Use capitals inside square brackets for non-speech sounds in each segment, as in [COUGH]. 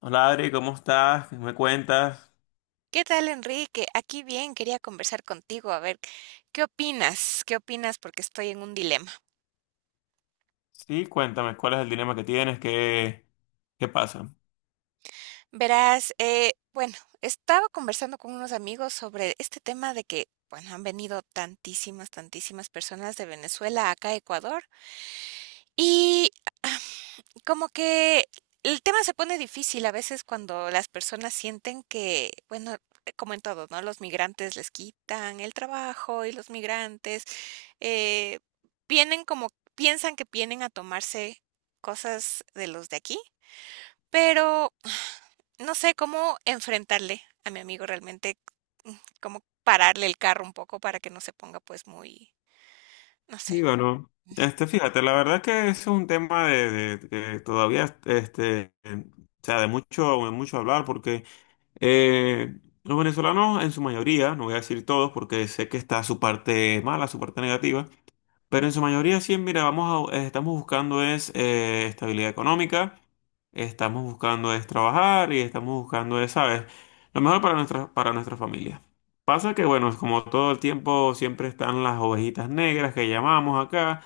Hola Adri, ¿cómo estás? ¿Qué ¿Me cuentas? ¿Qué tal, Enrique? Aquí bien, quería conversar contigo, a ver, ¿qué opinas? ¿Qué opinas? Porque estoy en un dilema. Sí, cuéntame, ¿cuál es el dilema que tienes? ¿Qué pasa? Verás, bueno, estaba conversando con unos amigos sobre este tema de que, bueno, han venido tantísimas personas de Venezuela acá a Ecuador y ah, como que el tema se pone difícil a veces cuando las personas sienten que, bueno, como en todo, ¿no? Los migrantes les quitan el trabajo y los migrantes eh, vienen como, piensan que vienen a tomarse cosas de los de aquí, pero no sé cómo enfrentarle a mi amigo realmente, mm, cómo pararle el carro un poco para que no se ponga pues muy, no sé. Sí, bueno, fíjate, la verdad que es un tema que todavía, o sea, de mucho hablar, porque eh, los venezolanos en su mayoría, no voy a decir todos, porque sé que está su parte mala, su parte negativa. Pero en su mayoría sí, mira, estamos buscando es estabilidad económica, estamos buscando es trabajar y estamos buscando es, ¿sabes? Lo mejor para nuestra familia. Pasa que, bueno, como todo el tiempo siempre están las ovejitas negras que llamamos acá,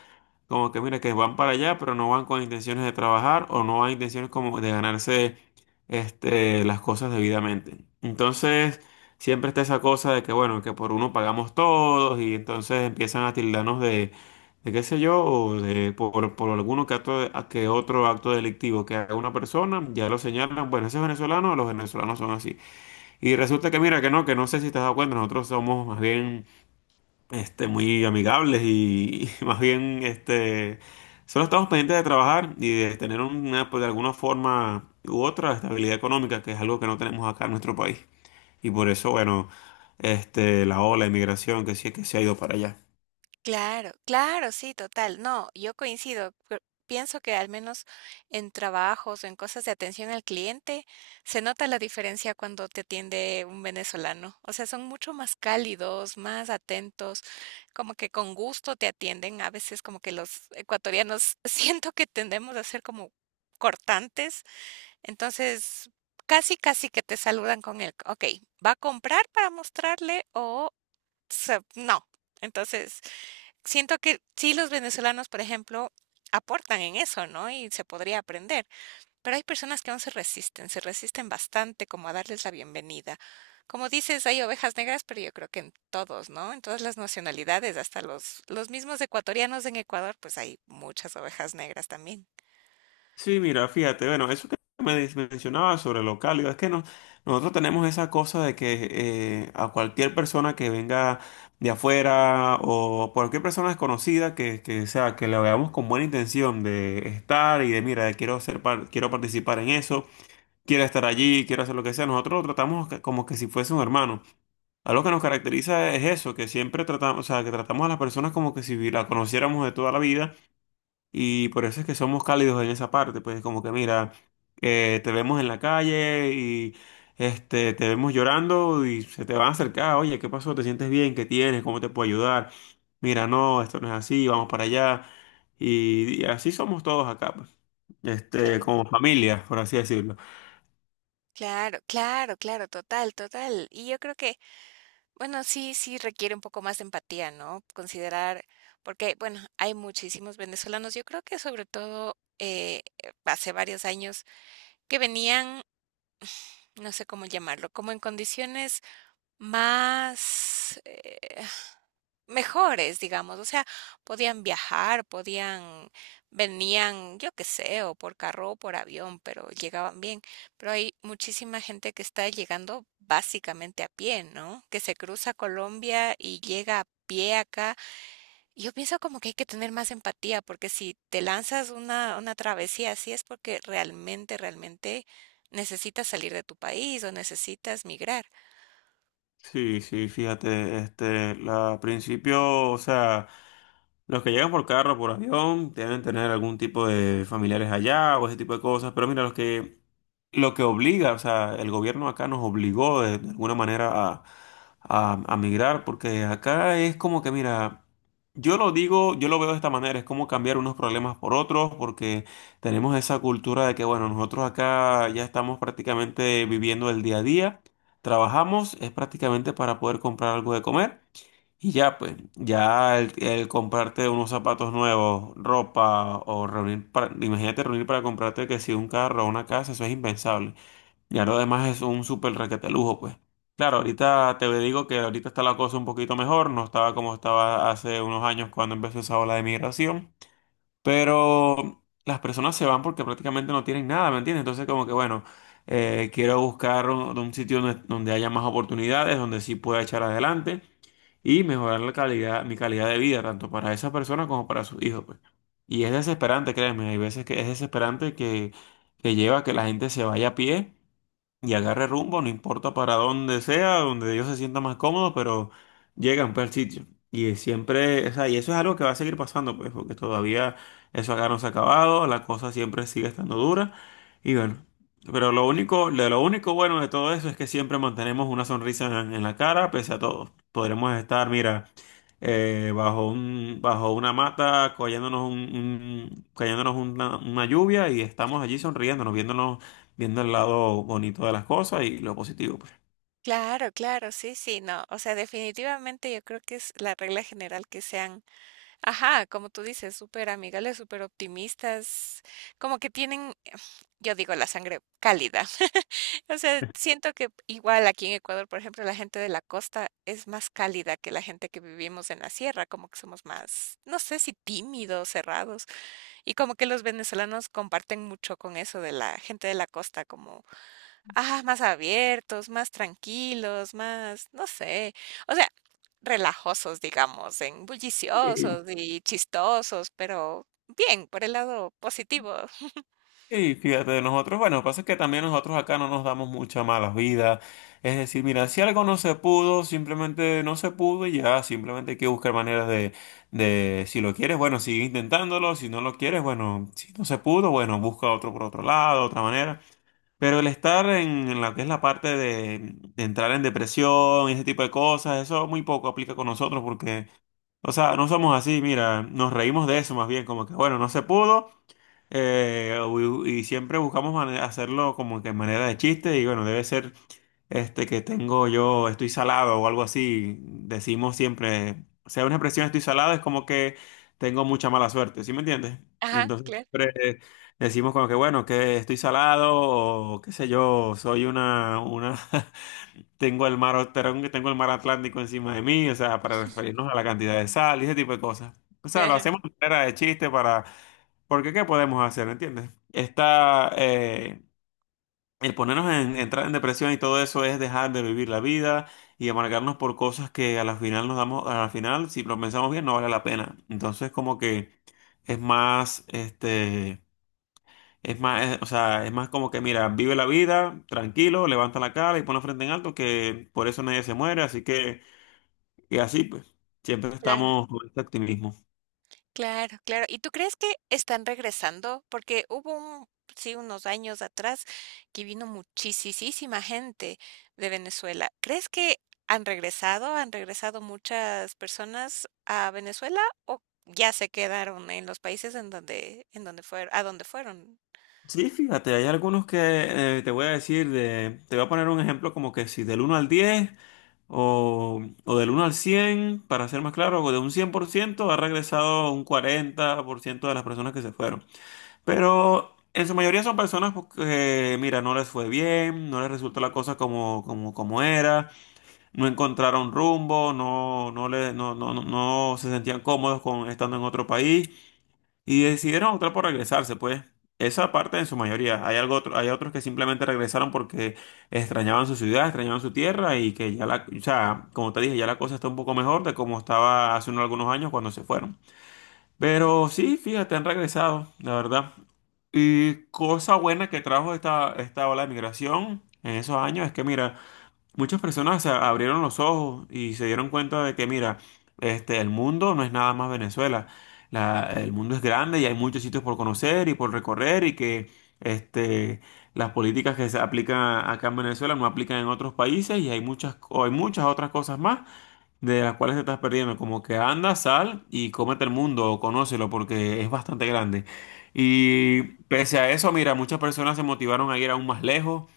como que mira, que van para allá, pero no van con intenciones de trabajar o no van intenciones como de ganarse las cosas debidamente. Entonces. Siempre está esa cosa de que, bueno, que por uno pagamos todos y entonces empiezan a tildarnos de qué sé yo, o de, por alguno que, que otro acto delictivo que haga una persona, ya lo señalan, bueno, ese es venezolano, los venezolanos son así. Y resulta que mira que no sé si te has dado cuenta, nosotros somos más bien muy amigables y, [LAUGHS] y más bien solo estamos pendientes de trabajar y de tener una, pues, de alguna forma u otra estabilidad económica, que es algo que no tenemos acá en nuestro país. Y por eso, bueno, la ola de migración que sí que se ha ido para allá. Claro, claro, sí, total. No, yo coincido. Pienso que al menos en trabajos o en cosas de atención al cliente se nota la diferencia cuando te atiende un venezolano. O sea, son mucho más cálidos, más atentos, como que con gusto te atienden. A veces como que los ecuatorianos [LAUGHS] siento que tendemos a ser como cortantes. Entonces, casi, casi que te saludan con el, ok, ¿va a comprar para mostrarle o no? Entonces, siento que sí los venezolanos, por ejemplo, aportan en eso, ¿no? Y se podría aprender, pero hay personas que aún se resisten bastante como a darles la bienvenida. Como dices, hay ovejas negras, pero yo creo que en todos, ¿no? En todas las nacionalidades, hasta los mismos ecuatorianos en Ecuador, pues hay muchas ovejas negras también. Sí, mira, fíjate, bueno, eso que mencionabas sobre lo cálido, es que no, nosotros tenemos esa cosa de que a cualquier persona que venga de afuera o cualquier persona desconocida que sea, que la veamos con buena intención de estar y de, mira, de quiero ser, quiero participar en eso, quiero estar allí, quiero hacer lo que sea, nosotros lo tratamos como que si fuese un hermano. Algo que nos caracteriza es eso, que siempre tratamos, o sea, que tratamos a las personas como que si la conociéramos de toda la vida y por eso es que somos cálidos en esa parte, pues como que mira, te vemos en la calle y te vemos llorando y se te van a acercar, oye, ¿qué pasó? ¿Te sientes bien? ¿Qué tienes? ¿Cómo te puedo ayudar? Mira, no, esto no es así, vamos para allá. Y así somos todos acá, pues, Claro, como familia, por así decirlo. claro, claro, claro, total, total. Y yo creo que bueno, sí, sí requiere un poco más de empatía, ¿no? Considerar, porque, bueno, hay muchísimos venezolanos. Yo creo que sobre todo hace varios años que venían, no sé cómo llamarlo, como en condiciones más, mejores, digamos, o sea, podían viajar, podían, venían, yo qué sé, o por carro o por avión, pero llegaban bien. Pero hay muchísima gente que está llegando básicamente a pie, ¿no? Que se cruza Colombia y llega a pie acá. Y yo pienso como que hay que tener más empatía, porque si te lanzas una travesía así es porque realmente necesitas salir de tu país o necesitas migrar. Sí, sí, fíjate, al principio, o sea, los que llegan por carro, por avión, deben tener algún tipo de familiares allá o ese tipo de cosas, pero mira, los que lo que obliga, o sea, el gobierno acá nos obligó de alguna manera a migrar, porque acá es como que, mira, yo lo digo, yo lo veo de esta manera, es como cambiar unos problemas por otros, porque tenemos esa cultura de que, bueno, nosotros acá ya estamos prácticamente viviendo el día a día, trabajamos, es prácticamente para poder comprar algo de comer. Y ya, pues, ya el comprarte unos zapatos nuevos, ropa, o reunir, imagínate reunir para comprarte que si un carro o una casa, eso es impensable. Y ahora demás es un súper requete lujo, pues. Claro, ahorita te digo que ahorita está la cosa un poquito mejor, no estaba como estaba hace unos años cuando empezó esa ola de migración, pero las personas se van porque prácticamente no tienen nada, ¿me entiendes? Entonces como que bueno, quiero buscar un sitio donde haya más oportunidades, donde sí pueda echar adelante y mejorar la calidad, mi calidad de vida, tanto para esa persona como para sus hijos, pues. Y es desesperante, créeme, hay veces que es desesperante que lleva a que la gente se vaya a pie y agarre rumbo, no importa para dónde sea, donde ellos se sientan más cómodos, pero llegan pues al sitio. Y siempre, o sea, y eso es algo que va a seguir pasando, pues, porque todavía eso acá no se ha acabado, la cosa siempre sigue estando dura. Y bueno, pero lo único, de lo único bueno de todo eso es que siempre mantenemos una sonrisa en la cara, pese a todo. Podremos estar, mira, bajo una mata, cayéndonos una lluvia y estamos allí sonriéndonos, viéndonos viendo el lado bonito de las cosas y lo positivo, pues. Claro, claro, sí, sí, no, o sea, definitivamente yo creo que es la regla general que sean, ajá, como tú dices, súper amigables, súper optimistas, como que tienen, yo digo, la sangre cálida. [LAUGHS] O sea, siento que igual aquí en Ecuador, por ejemplo, la gente de la costa es más cálida que la gente que vivimos en la sierra, como que somos más, no sé si tímidos, cerrados, y como que los venezolanos comparten mucho con eso de la gente de la costa, como ajá, más abiertos, más tranquilos, más, no sé, o sea, relajosos, digamos, en Sí. bulliciosos y chistosos, pero bien, por el lado positivo. [LAUGHS] Y fíjate, de nosotros, bueno, lo que pasa es que también nosotros acá no nos damos mucha mala vida. Es decir, mira, si algo no se pudo, simplemente no se pudo y ya, simplemente hay que buscar maneras de, si lo quieres, bueno, sigue intentándolo, si no lo quieres, bueno, si no se pudo, bueno, busca otro por otro lado, otra manera. Pero el estar en la que es la parte de entrar en depresión y ese tipo de cosas, eso muy poco aplica con nosotros porque. O sea, no somos así, mira, nos reímos de eso más bien, como que bueno, no se pudo siempre buscamos hacerlo como que en manera de chiste y bueno, debe ser este que tengo yo, estoy salado o algo así, decimos siempre, o sea, una expresión estoy salado es como que tengo mucha mala suerte, ¿sí me entiendes? Y Ajá, entonces claro, siempre decimos como que bueno, que estoy salado o qué sé yo, soy una, [LAUGHS] Tengo el mar Atlántico encima de mí, o sea, para referirnos a la cantidad de sal y ese tipo de cosas. O sea, lo claro, hacemos de manera de chiste para, porque ¿qué podemos hacer? ¿Entiendes? Está, el ponernos entrar en depresión y todo eso es dejar de vivir la vida y amargarnos por cosas que a la final nos damos, a la final, si lo pensamos bien, no vale la pena. Entonces, como que es más, este es más, es- o sea, es más como que, mira, vive la vida, tranquilo, levanta la cara y pon la frente en alto, que por eso nadie se muere, así que, y así pues, siempre claro. estamos con este optimismo. Claro, claro. ¿Y tú crees que están regresando? Porque hubo un, sí, unos años atrás que vino muchisisísima gente de Venezuela. ¿Crees que han regresado? ¿Han regresado muchas personas a Venezuela o ya se quedaron en los países en donde, a donde fueron? Sí, fíjate, hay algunos que te voy a decir, de, te voy a poner un ejemplo como que si del 1 al 10 o del 1 al 100 para ser más claro, o de un 100% ha regresado un 40% de las personas que se fueron. Pero en su mayoría son personas pues, que, mira, no les fue bien, no les resultó la cosa como era, no encontraron rumbo, no, no, le, no, no, no, no se sentían cómodos con estando en otro país y decidieron optar por regresarse, pues. Esa parte en su mayoría. Hay otros que simplemente regresaron porque extrañaban su ciudad, extrañaban su tierra y que ya la, o sea, como te dije, ya la cosa está un poco mejor de como estaba hace unos algunos años cuando se fueron. Pero sí, fíjate, han regresado, la verdad. Y cosa buena que trajo esta ola de migración en esos años es que, mira, muchas personas se abrieron los ojos y se dieron cuenta de que, mira, el mundo no es nada más Venezuela. El mundo es grande y hay muchos sitios por conocer y por recorrer y que este, las políticas que se aplican acá en Venezuela no aplican en otros países y hay muchas, o hay muchas otras cosas más de las cuales te estás perdiendo. Como que anda, sal y cómete el mundo o conócelo porque es bastante grande. Y pese a eso, mira, muchas personas se motivaron a ir aún más lejos.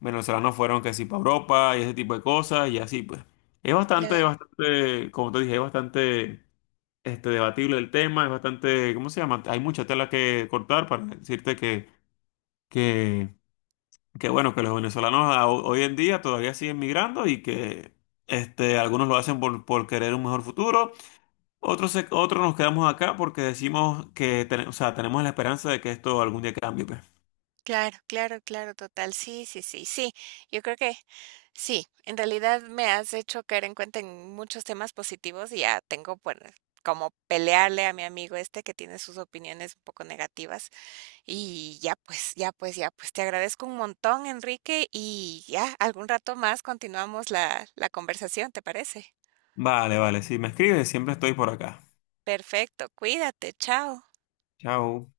Venezolanos fueron que sí para Europa y ese tipo de cosas y así pues. Es bastante, bastante, como te dije, es bastante debatible el tema, es bastante, ¿cómo se llama? Hay mucha tela que cortar para decirte que, que, que bueno, que los venezolanos hoy en día todavía siguen migrando y que algunos lo hacen por, querer un mejor futuro, otro nos quedamos acá porque decimos que o sea, tenemos la esperanza de que esto algún día cambie, pues. Claro, claro, claro, total. Sí, sí, sí, sí. Yo creo que sí, en realidad me has hecho caer en cuenta en muchos temas positivos y ya tengo pues como pelearle a mi amigo este que tiene sus opiniones un poco negativas y ya pues, ya pues, ya pues te agradezco un montón, Enrique, y ya algún rato más continuamos la conversación, ¿te parece? Vale, vale, si me escribes, siempre estoy por acá. Perfecto, cuídate, chao. Chao.